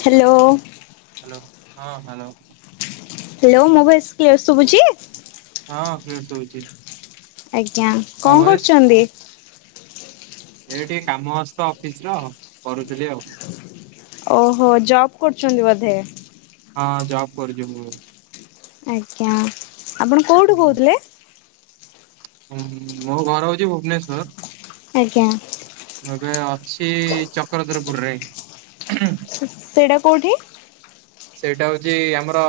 Hello. Hello ହଁ hello. Hello ମୁଁ voice clear ଶୁଭୁଛି। ହଁ କ୍ଳିଅର ଶୁଭୁଛି। ଆଜ୍ଞା ମୋ କଣ ଭଏସ୍ କରୁଚନ୍ତି। ଏ ଟିକେ କାମ ଅଛିତ ଅଫିସ ର କରୁଥିଲି ଆଉ। ଓହୋ ଜବ କରୁଛନ୍ତି ବୋଧେ ହଁ ଜବ କରୁଚି ମୁଁ। ଆଜ୍ଞା, ଆପଣ କୋଉଠୁ କହୁଥିଲେ? ହୁଁ, ମୋ ଘର ହଉଛି ଭୁବନେଶର ଆଜ୍ଞା। ମୁଁ ଏବେ ଅଛି ଚକ୍ରଧରପୁରରେ ସେଇଟା କୋଉଠି? ସେଇଟା ହଉଛି, ଆମର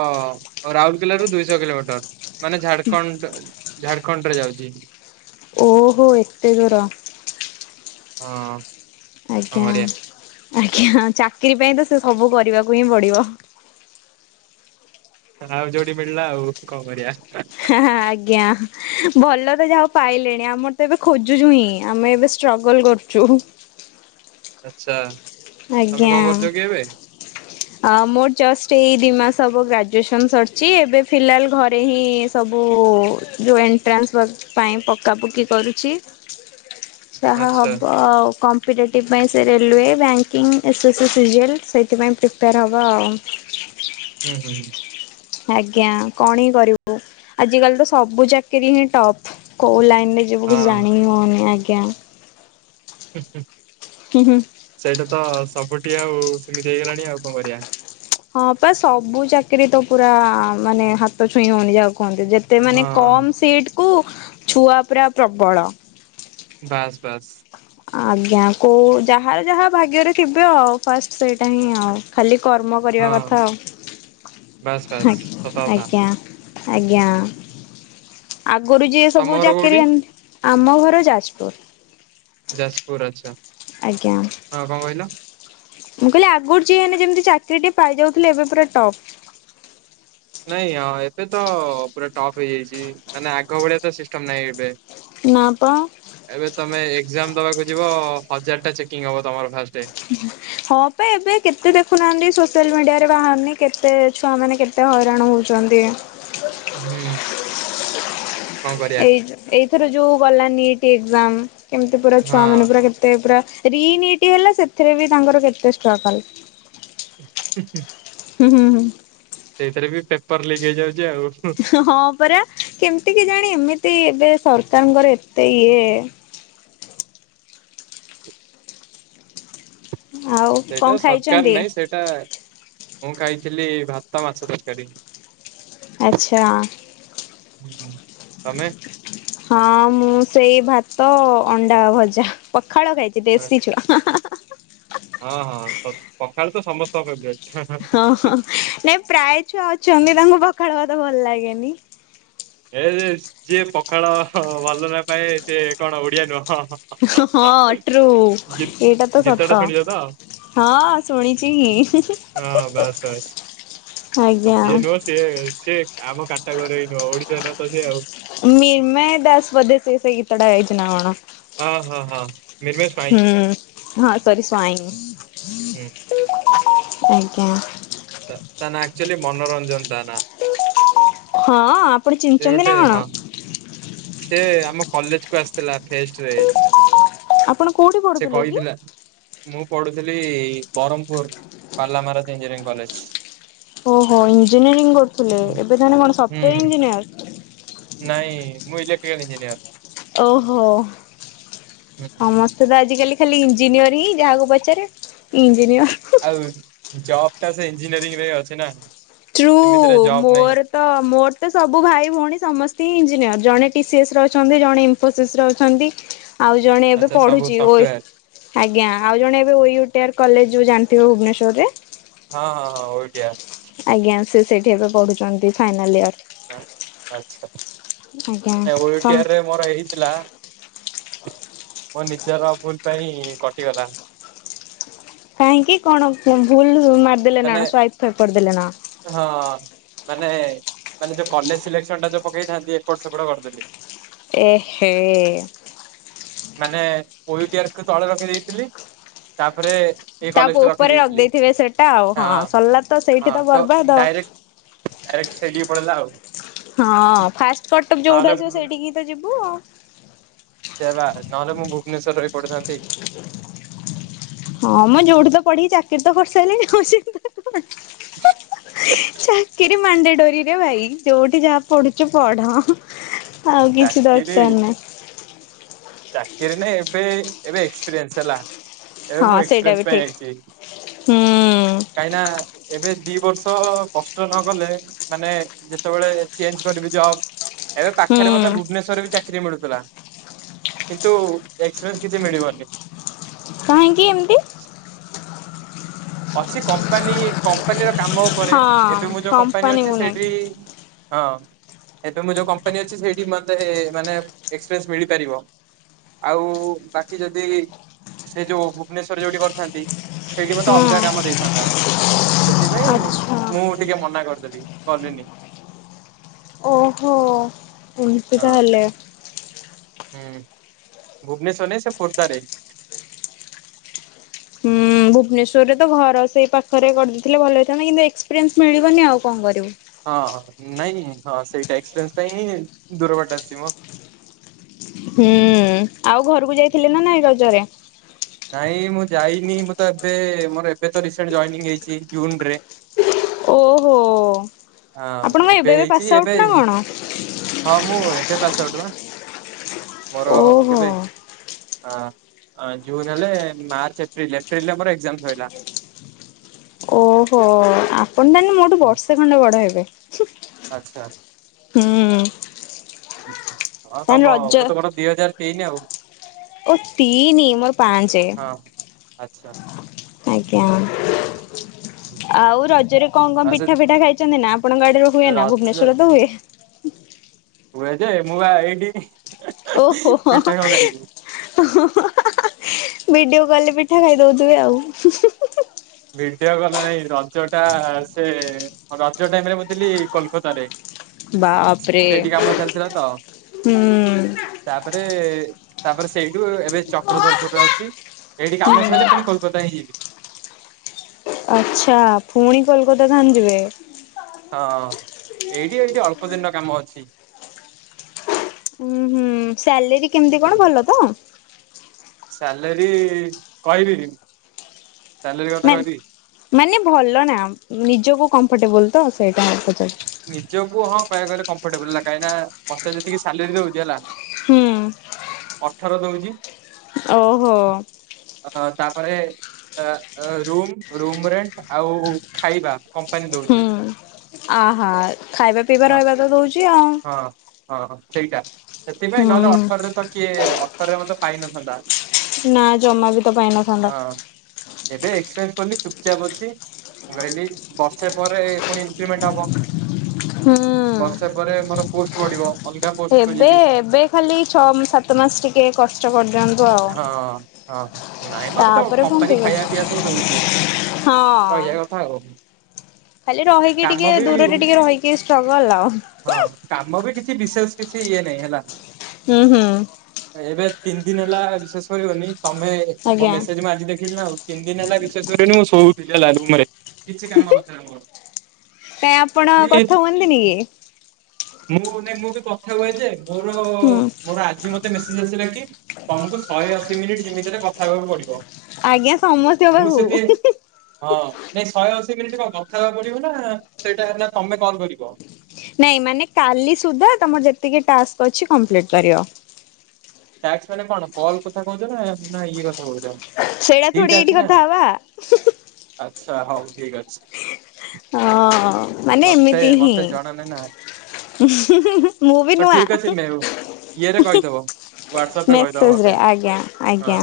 ରାଉରକେଲା ରୁ ଦୁଇଶହ କିଲୋମିଟର, ମାନେ ଝାଡଖଣ୍ଡ। ଝାଡଖଣ୍ଡ ରେ ଯାଉଛି। ଓହୋ, ଏତେ ଦୂର। ହଁ। କଣ ଆଜ୍ଞା। କରିବା ଆଜ୍ଞା, ଚାକିର ପାଇଁ ତ ସେ ସବୁ କରିବାକୁ ହିଁ ପଡିବ। ଆଉ, ଯୋଉଡି ମିଳିଲା, ଆଉ କଣ କରିବାଆ। ହ ଆଜ୍ଞା, ଭଲ ତ ଯାହା ପାଇଲେଣି, ଆମର ତ ଏବେ ଖୋଜୁଛୁ ହିଁ, ଆମେ ଏବେ ଷ୍ଟ୍ରଗଲ୍ କରୁଛୁ। ଆଛା, ତମେ କଣ ଆଜ୍ଞା କରୁଛ କି ଏବେ? ମୋର ଜଷ୍ଟ ଏଇ ଦିଇ ମାସ ହେବ ଗ୍ରାଜୁଏସନ ସରିଛି, ଏବେ ଫିଲାଲ ଘରେ ହିଁ ସବୁ ଓ ଯେଉଁ ଏଣ୍ଟ୍ରାନ୍ସ ପାଇଁ ପକ୍କା ପକି କରୁଛି। ଯାହା ଆଚ୍ଛା ହବ ଆଉ କମ୍ପିଟେଟିଭ ପାଇଁ ସେ ରେଲୱେ, ବ୍ୟାଙ୍କିଙ୍ଗ୍, ଏସ୍ଏସ୍ଏସ୍ ଜେଲ୍, ସେଇଥିପାଇଁ ପ୍ରିପେୟାର୍ ହେବ ଆଉ ହୁଁ ହୁଁ ହୁଁ। ଆଜ୍ଞା, କଣ ହିଁ କରିବୁ, ଆଜିକାଲି ତ ସବୁ ଚାକିରିୀ ହିଁ ଟପ୍, କୋଉ ଲାଇ ନିଜକୁ କିଛି ଜାଣି ହଉନି, ଆଜ୍ଞା। ହୁଁ ହୁଁ। ସେଇଟା ତ ସପୋଟ। ମିନତି ଆଉ ସେମିତି ହେଇଗଲାଣି ଆଉ କଣ କରିବା ହଁ ପା, ସବୁ ଚାକିରି ତ ପୁରା ମାନେ ହାତ ଛୁଇଁ ହଉନି, ଯାହୁ କୁହନ୍ତୁ? ଯେତେ ମାନେ ହଁ କମ ସିଟକୁ ଛୁଆ ପୁରା ପ୍ରବଳ। ବାସ୍ ବାସ୍। ଆଜ୍ଞା, କୋଉ ଯାହାର ଯାହା ଭାଗ୍ୟରେ ଥିବ, ଆଉ ଫାଷ୍ଟ ସେଇଟା ହିଁ ଆଉ ଖାଲି କର୍ମ କରିବା ହଁ କଥା, ବାସ୍ ବାସ୍ ହଁ ସତ କଥା। ଆଜ୍ଞା। ଆଜ୍ଞା। ଆଗରୁ ଯିଏ ତମ ସବୁ ଘର କୋଉଠି? ଚାକିରି, ଆମ ଘର ଯାଜପୁର। ଯାଜପୁର ଆଛା, ଆଜ୍ଞା ହଁ କଣ କହିଲ? ମୁଁ କହିଲି ଆଗରୁ ଯିଏ ହେଲେ ଯେମିତି ଚାକିରିଟି ପାଇଯାଉଥିଲେ, ଏବେ ପୁରା ଟପ୍ ନାଇଁ, ହଁ, ଏବେ ତ ପୁରା ଟପ୍ ହେଇଯାଇଛି ମାନେ ଆଗ ଭଳିଆ ତ ସିଷ୍ଟମ ନାହିଁ ଏବେ ନା ପା ଏବେ ତମେ ଏକଜାମ ଦବାକୁ ଯିବ, ହଜାରଟା ଚେକିଂ ହବ ତମର ଫାଷ୍ଟ ହଁ ପା, ଏବେ କେତେ ଦେଖୁନାହାନ୍ତି ସୋସିଆଲ ମିଡିଆରେ ତେ ବାହାରୁନି, କେତେ ଛୁଆ ମାନେ କେତେ ହଇରାଣ ହଉଛନ୍ତି, ଆ ହୁଁ। କଣ କରିବା ଏଇ, ଏଇଥର ଯୋଉ ଗଲା ନିଟ ଏକ୍ଜାମ କେମିତି ପୁରା ଛୁଆ ମାନେ ହଁ ପୁରା, କେତେ ପୁରା ରିନିଟ ହେଲା ସେ ଏଥିରେ ବି ତାଙ୍କର କେତେ ଷ୍ଟଗଲ। ଉଁ ଉଁ। ହୁଁ ହୁଁ ହୁଁ ସେଇଥିରେ ବି ପେପର ଲିକ ହେଇଯାଉଚି। ହଁ ପରା କେମିତି କିଜାଣି ଏମିତି? ତି ଏବେ ସରକାରଙ୍କର ଏତେ ଇଏ ଆଉ କଣ ସେଇଟା ସରକାର ଖାଇଛନ୍ତି? ନାଇଁ, ସେଇଟା ମୁଁ ଖାଇଥିଲି ଭାତ, ମାଛ ତରକାରୀ। ଆଚ୍ଛା। ତମେ? ହଁ ମୁଁ ସେଇ ଭାତ ଅଣ୍ଡାଭଜା ପଖାଳ ଖାଇଛି ଦେଶୀ ଛୁଆ। ହଁ ହଁ ପଖାଳତ ସମସ୍ତଙ୍କ ଫେବରାଇଟ। ହଁ ହଁ ନାଇଁ ପ୍ରାୟ ଛୁଆ ଅଛନ୍ତି ତାଙ୍କୁ ପଖାଳଭାତ ଭଲ ଲାଗେନି। ଏ ଯେ ଯିଏ ପଖାଳ ଭଲ ନ ପାଏ ସେ କଣ ଓଡିଆ ନୁହଁ। ହଁଅ ଟ୍ରୁ ଗୀ ଏଇଟା ତ ଗୀତଟା ସତ। ଶୁଣିଛ ତ ହଁ ଶୁଣିଛି ହିଁ ହିଁ। ହଁ ବାସ୍ ବାସ୍। ଯିଏ ନୁହଁ ସିଏ ସିଏ ଆମ କାଟାଗୋରି ଇ ନୁହଁ ଓଡିଶା ଦତ୍ତ ସିଏ। ମିର୍ମାଇ ଦାସ ବୋଧେ ସେ ସେଇ ଗିତଟା‌ ଗାଇଚି ନା କଣ। ହଁ ହଁ ହଁ ମିର୍ମେଇ ହୁଁ ସ୍ୱାଇଁ। ହଁ ସରି ହୁଁ ସ୍ୱାଇଁ ଆଜ୍ଞା। ତା ତା ନା ଆକ୍ଚୁଆଲି ମନୋଞ୍ଜନ। ହଁ ଆପଣ ସେ ଚିହ୍ନିଛନ୍ତି ଗୋଟେ ନା କଣ। ହଁ। ସେ ଆମ କଲେଜକୁ ଆସିଥିଲା। ଫେଷ୍ଟରେ। ଆପଣ କୋଉଠି ସେ ପଢୁଥିଲେ କି? କହିଥିଲା ମୁଁ ପଢୁଥିଲି ବରମପୁର ପାଲା ମାରାଜ ଇଞ୍ଜିନିଅରିଂ କଲେଜ। ଓହୋ ଇଞ୍ଜିନିୟରିଂ କରୁଥିଲେ ଏବେ ତାହଲେ କଣ ହୁଁ ସଫ୍ଟଓୟାର ଇଞ୍ଜିନିୟର। ନାଇଁ ମୁଁ ଇଲେକ୍ଟ୍ରିକାଲ ଇଞ୍ଜିନିୟର। ଓହୋଓ ହୁଁ। ସମସ୍ତେ ତ ଆଜିକାଲି। ଖାଲି ଇଞ୍ଜିନିୟରିହି ଯାହାକୁ ପଚାରେ ଇଞ୍ଜିନିୟର। ଜବ୍ଟା ସେ ଇଞ୍ଜିନିୟରିଂରେ ଅଛି ନା। ଟ୍ରୁ ସେମିତିରେ ଜବ୍ ନାହିଁ ମୋରତ ମୋରତ ସବୁ ଭାଇ ଭଉଣୀ ସମସ୍ତେ ହିଁ ଇଞ୍ଜିନିୟର ଜଣେ। ଇସିସିସିରେ ଅଛନ୍ତି ଜଣେ ଇନଫୋସିସ ଅଛନ୍ତି। ଆଉ ଜଣେ ଏବେ ଆଚ୍ଛା ସବୁ ପଢୁଛି ସଫ୍ଟୱେର ଓଏସ ଆଜ୍ଞା ଆଉ ଜଣେ ଏବେ ଓଟିଏଆର କଲେଜ ଯୋଉ ଜାଣି ଥିବେ ଭୁବନେଶ୍ଵରରେ। ହଁ ହଁ ହଁ ଓଟିଆର। ଆଜ୍ଞା ସେ ସେଇଠି ଏବେ ପଢୁଛନ୍ତି ଫାଇନାଲ ଇୟର। ଆଛା ଆଜ୍ଞା ସମ୍ ଓଏଟିଆରେ ମୋର ହେଇଥିଲା। ମୋ ନିଜର ଭୁଲ ପାଇଁ କଟିଗଲା। କାହିଁକି କଣ ଭୁଲ ମାରିଦେଲେ ନା ମାନେ କଣ ସ୍ଵାୟତ କରିଦେଲେ ନାକଣ। ହଁ। ମାନେ ମାନେ ଯୋଉ କଲେଜ ସିଲେକ୍ସନ ଟା ଯୋଉ ପକେଇଥାନ୍ତି ଏପଟ ସେପଟ କରିଦେଲି। ଏହେ ଏ। ମାନେ ଓଏଟିଆର ତଳେ ରଖି ଦେଇେଇଥିଲି ତାପରେ ଏ ତା କଲେଷ୍ଟ ଉପରେ ରଖିଦେଇଥିଲି ରଖିଦେଇଥିବେ ସେଟା ଆଉ ହଁ ସରିଲା ତ ସେଇଠି ହଁ ତ ବର୍ବାଦ ଆଉ। ଡାଇରେକ୍ଟ ଡାଇରେକ୍ଟ ସେଇଠିକି ପଳେଇଲା ଆଉ। ହଁ ଫାଷ୍ଟ କଟକ ଯୋଉଠୁ ଆସିବ ନହେଲେ ସେଇଠିକି ତ ଯିବୁ ଆଉ। ସେ ବା ନହେଲେ ମୁଁ ଭୁବନେଶ୍ଵର ରହି ପଢିଥାନ୍ତି। ହଁ ମ ଯଉଠି ତ ପଢିକି ଚାକିରିତ କରିରସାଇଲେଣି ଆଉ ସେ ହି ହି ହି ଚାି ରି ମାଣ୍ଡାଡୋରୀରିରେ ଭାଇ ଜଉଠି ଯାହା ପଢୁଚ ପଢ। ଆଉ କିଛି ଚାକିରି ଦରକାର ନାହିଁ। ଚାକିରି ନା ଏବେ ଏବେ ଏକ୍ସପିରିଏନ୍ସ ହେଲା। ଏବେ ହଁ ମୁଁ ସେଇଟା ଏକ୍ସପ୍ରିଏନ୍ସ ବି ପାଇଁ ଠିକ୍ ଆଇଚି ହୁଁ କାହିଁକି ନା। ଏବେ ଦି ବର୍ଷ କଷ୍ଟ ନ ଗଲେ ମାନେ ଯେତେବେଳେ ଚେଞ୍ଜ କରିବି ଜବ୍ ଏବେ ହୁଁ ପାଖରେ ମୋତେ ଭୁବନେଶ୍ଵରରେ ବି ଚାକିରି ମିଳୁଥିଲା। କିନ୍ତୁ ଏକ୍ସପ୍ରିଏନ୍ସସ କିଛି ମିଳିବନି। କାହିଁକି ଏମିତି। ଅଛି କମ୍ପାନୀ କମ୍ପାନୀର କାମ ଉପରେ ହଁ ଏବେ ମୁଁ ଯୋଉ କମ୍ପାନୀ ଅଛି କମ୍ପାନୀକୁ ସେଇଠି ନେଇକି ହଁ, ଏବେ ମୁଁ ଯେଉ କମ୍ପାନୀ ଅଛି ସେଇଠି ମତେ ମାନେ ଏକ୍ସପିରିସ ମିଳିପାରିବ। ଆଉ ବାକି ଯଦି ସେ ଯୋଉ ଭୁବନେଶରରେ ଯୋଉଠି କରିଥାନ୍ତି, ସେଇଠି ମଧ୍ୟ ତ ହୁଁ ଅଲଗା କାମ ଦେଇଥାନ୍ତା। ସେଥିପାଇଁ, ଆଚ୍ଛା ମୁଁ ଟିକେ ମନା କରିଦେଲି, ଗଲିନି। ଓହୋ, ଏମତି ହଁ ତାହଲେ ହୁଁ, ଭୁବନେଶ୍ଵରରେ ନାଇଁ, ସେ ଖୋର୍ଦ୍ଧାରେ ହୁଁ, ଭୁବନେଶ୍ୱରରେ ତ ଘର ସେଇ ପାଖରେ କରିଦେଇଥିଲେ ଭଲ ହୋଇଇଥାନ୍ତା କିନ୍ତୁ ଏକ୍ସପିରିସ ମିଳିବନି ଆଉ କଣ କରିବୁ? ହଁ, ନାଇଁ ହଁ ସେଇଟା, ଏକ୍ସିପେନ୍ସ ପାଇଁ ହିଁ ଦୂର ବାଟ ଆସିଛି ମ ହୁଁ ଆଉ ଘରକୁ ଯାଇଥିଲେ ନା ନାଇ ରଜରେ? ନାଇଁ ମୁଁ ଯାଇନି, ମୁଁ ତ ଏବେ ମୋର ଏବେ ତ ରିସେଣ୍ଡ ହେଇଛି ଜଏନିଙ୍ଗ ଜୁନରେ ଓହୋ ହଁ ଆପଣଙ୍କ ଏବେ ପାସ୍ ହେଇଛି, ଆଉଟ୍ ଏବେ, ନା କଣ ହଁ ମୁଁ ଏବେ ପାସ ଉଠିବା। ମୋର ଓହୋ କେବେ? ଜୁନ ହେଲେ, ମାର୍ଚ୍ଚ ଏପ୍ରିଲ, ଏପ୍ରିଲରେ ଆମର ଏଜାମ ସଇଲା। ଓହୋ, ଆପଣ ତାନଲେ ମୋରଠୁ ବର୍ଷେ ଖଣ୍ଡେ ବଡ ହେବେ। ଆଚ୍ଛା। ହୁଁ। ହଁ ତାହେଲେ ତମ, ରଜ ମୁଁ ତ ମୋର ଦିଇ ହଜାର ତିନି ଆଉ ଓ ତିନି, ମୋର ପାଞ୍ଚ ହଁ। ଆଚ୍ଛା। ଆଜ୍ଞା। ଆଉ ରଜରେ କଣ କଣ ଆଉ ସେ ପିଠା ଫିଠା ଖାଇଛନ୍ତି ନା? ଆପଣଙ୍କ ଆଡରେ ହୁଏ ନା ରଜ ଭୁବନେଶ୍ଵର ତ ହୁଏ। ହୁଏ ଯେ, ମୁଁ ପା ଏଇଡି ଓହୋ ହଁ [unintelligible] ଭିଡିଓ କଲ୍ ରେ ପିଠା ଖାଇଦଉଥିବେ ଆଉ [unintelligible] ଭିଡିଓ କଲ୍ ରେ ନାଇଁ, ରଜ ଟା ସେ, ରଜ ଟାଇମରେ ମୁଁ ଥିଲି କୋଲକତାରେ। ବାପରେ ସେଇଠି କାମ ଚାଲିଥିଲା ତ, ହୁଁ ତାପରେ ତାପରେ ସେଇଠୁ, ଏବେ ଚକ୍ରଧରପୁରରେ ଅଛି। ଏଇଠି କାମ ସରିଲେ ପୁଣି କୋଲକାତା ହିଁ ଯିବି। ଆଚ୍ଛା, ପୁଣି କୋଲକାତା ତାହେନେ ଯିବେ। ହଁ ଏଇଠି, ଏଇଠି ଅଳ୍ପ ଦିନର କାମ ଅଛି। ହୁଉଁ, ସାଲେରୀ କେମିତି କଣ ଭଲ ତ? ସାଲେରୀ, କହିବି ସାଲେରୀ ନା କଥା କହିବି? ମାନେ ଭଲ ନା ନିଜକୁ କମ୍ଫଟେବୁଲୁ ତ ସେ ନିଜକୁ ହଁ କହିବାକୁ ଗଲେ, କମ୍ଫର୍ଟେବଲଲା କାହିଁକି ନା ମତେ ଯେତିକି ସାଲେରୀ ଦଉଛି ହେଲା। ହୁଁ ଅଠର ଦଉଛି। ଓ ହୋ ଅ ତାପରେ ର ରୁମ୍, ରୁମ୍ ରେ, ଆଉ ଖାଇବା କମ୍ପାନୀ ଦଉଛି। ଆ ହା ଖାଇବା, ପିଇବା, ହଁ ରହିବା ତ ଦେଉଛି ଆଉ ହଁ, ହଁ, ସେଇଟା ସେଥିପାଇଁ ନହେଲେ ହୁଁ। ଅଠରରେ ତ କିଏ ଅଠରରେ ମତେ ପାଇନଥାନ୍ତା। ନା ଜମା ବି ତ ପାଇନଥାନ୍ତା। ହଁ [inaudible] ଏବେ ଚୁପଚାପ୍ ଅଛି, ମୁହି କହିଲି ବର୍ଷେ ପରେ ପୁଣି ଇନକ୍ରିମେଣ୍ଟ ହବ। ବର୍ଷେ ପରେ ହୁଁ ମୋର ପୋଷ୍ଟ ବଢିବ। ଅଲଗା ପୋଷ୍ଟକୁ ଏବେ ଯିବି ଏବେ ଖାଲି ଛଅ, ସାତ ମାସ, ଟିକେ କଷ୍ଟ କରି ଦିଅ ହଁ ହଁ ନାଇଁ ମ, ତ ତାପରେ କଣ କମ୍ପାନୀ ଠିକ ଖାଇବା ଅଛି ପିଇବା ସବୁ ଦଉଛି, ତ ହଁ। ଏଇଆ କଥା ଆଉ ଖାଲି ରହିକି ଟିକେ କାମ ବି, ଦୂରରେ ଟିକେ ରହିକି ଷ୍ଟ୍ରଗଲ ଆଉ। ହଁ କାମ ବି କିଛି କିଛି ବିଶେଷ କିଛି ଇଏ ନାଇଁ ହେଲା। ହୁଁ, ହୁଁ। ଏବେ ତିନି, ଦିନ ହେଲା ବିଶ୍ବାସ କରିବନି ତମେ, ତମ ଆଜ୍ଞା ମେସେଜ ମୁଁ ଆଜି ଦେଖିଲିନା। ଆଉ ତିନି, ଦିନ ହେଲା ବିଶ୍ବାସ କରିବନି ମୁଁ ସୋଉ [unintelligible] କିଛି କାମ ନଥିଲା ଆମର କାଇଁ ଆପଣ କଥା ହୁଅନ୍ତିନି କି? ମୁଁ ନାଇଁ, ମୁଁ ବି କଥା ହୁଏ ଯେ। ମୋର, ହୁଁ। ମୋର ଆଜି ମତେ ମେସେଜ ଆସିଲା କି, ତମକୁ ଶହେ ଅଶୀ ମିନିଟ୍ ଯେମିତି ହେଲେ, କଥା ହେବାକୁ ପଡିବ। ଆଜ୍ଞା ସମସ୍ତଙ୍କ ମୁଁ ସେତେ, ପାଖକୁ ହଁ ନା ଶହେଅଶୀ ମିଣ୍ଟି, କଣ କଥା ହେବାକୁ ପଡିବ ନା, ସେଇଟା ତମେ କଣ କରିବ? ନାଇଁ ମାନେ କାଲି ସୁଧା, ତମର ଯେତିକି ଟାସ୍କ ଅଛି, କମ୍ପ୍ଲିଟ୍ କରିବ। ଟାସ୍କ ମାନେ କଣ? କଲ୍ କଥା କହୁଛ, ନା ଇଏ କଥା କହୁଛ? ସେଇଟା ଦିଟା ଥୋଡି, ଅଛି ଏଇଠି ନା କଥା ହବା। ଆଚ୍ଛା ହଉ ଠିକ୍ ଅଛି। ହଁ, ମାନେ ମତେ ଏମିତି ହିଁ ମତେ ଜଣା ନାହିଁ ନା ମୁଁ ବି ହଉ ନୁଆ। ଠିକ୍ ଅଛି ମେହୁ ଇଏରେ କହିଦବ। ହ୍ୱାଟ୍ସଆପ ରେ କହିଦବ ମେସେଜରେ, ମତେ ଆଜ୍ଞା, ଆଜ୍ଞା। ହଁ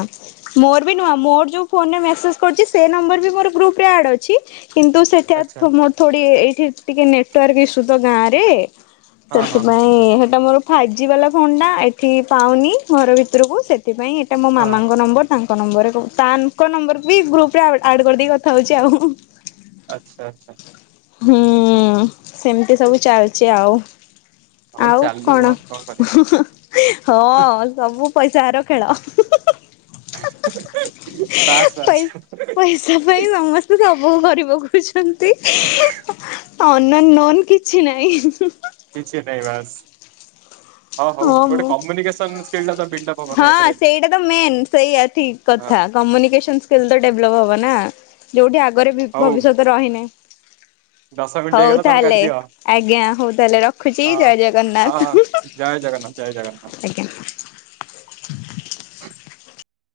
ମୋର ବି ନୁଆ। ମୋର ଯୋଉ, ଫୋନ୍ ରେ ମେସେଜ କରୁଛି, ସେ ନମ୍ବର ବି ମୋର ଗ୍ରୁପ୍ ରେ ଆଡ୍ ଅଛି। କିନ୍ତୁ ସେଠା ଆଚ୍ଛା ଥୋଡି ଏ ଏଠି ଟିକେ ନେଟୱାର୍କ ଇସୁ ତ ଗାଁ ରେ, ହଁ ହଁ ସେଥିପାଇଁ ହଁ ସେଟା ମୋର ଫାଇପ୍ ଜି ବାଲା ଫୋନ୍ ଟା, ଏଠି ପାଉନି ଘର ଭିତରକୁ। ସେଥିପାଇଁ ଏଇଟା ମୋ ହଁ ମାମାଙ୍କ ନମ୍ବର ତାଙ୍କ ତା ନମ୍ବରରେ କୋଉ, ତାଙ୍କ ନମ୍ବର ବି ଗ୍ରୁପରେ ଆ-ଆଡ କରି ଦେଇ କଥା ହଉଛି ଆଉ। ଆଚ୍ଛା, ଆଚ୍ଛା। ହୁଁ, ସେମିତି ସବୁ ଚାଲିଛି ଆଉ। ହଉ ଆଉ ଚାଲୁ କଣ? ମ କରିବା ହି, ହି--ହଁ ସବୁ ପଇସାର ଖେଳ। ହା ହା ବାସ୍ ବାସ୍ ହା-ପଇ-ପଇସା ପାଇଁ ସମସ୍ତେ ସବୁ ବୁ, କରି ପକଉଛନ୍ତି। ଅନ- ନନ କିଛି ନହିଁ। କିଛି ନାଇଁ ବାସ୍। ହଁ, ହଉ। ଗୋଟେ କମ୍ୟୁନିକେସନ ସ୍କିଲ୍ ତା ବିଲ୍ ଟା ହବ ନା ହଁ ଏଥିରେ ସେଇଟା ତ ମେନ୍। ସେଇଆ ଠିକ୍ ହଁ କଥା, କମ୍ୟୁନିକସନ ସ୍କିଲ୍ ତ, ଡେଭଲପ୍ ହବ ନା। ଯୋଉଠି ଆଗରେ ହଉ ବି-ଭବିଷ୍ୟତ ରହିନହିଁ। ଦଶ ମିନିଟ୍ ହଉ ହେଇଗଲା ତମେ ତାହଲେ, କାଟିଦିଅ ଆଜ୍ଞା। ହଉ ତାହଲେ ରଖୁଛି, ହଉ ଜୟ ଜଗନ୍ନାଥ। ହଁ ଜୟ ଜଗନ୍ନାଥ ଜୟ ଜଗନ୍ନାଥ। ଆଜ୍ଞା।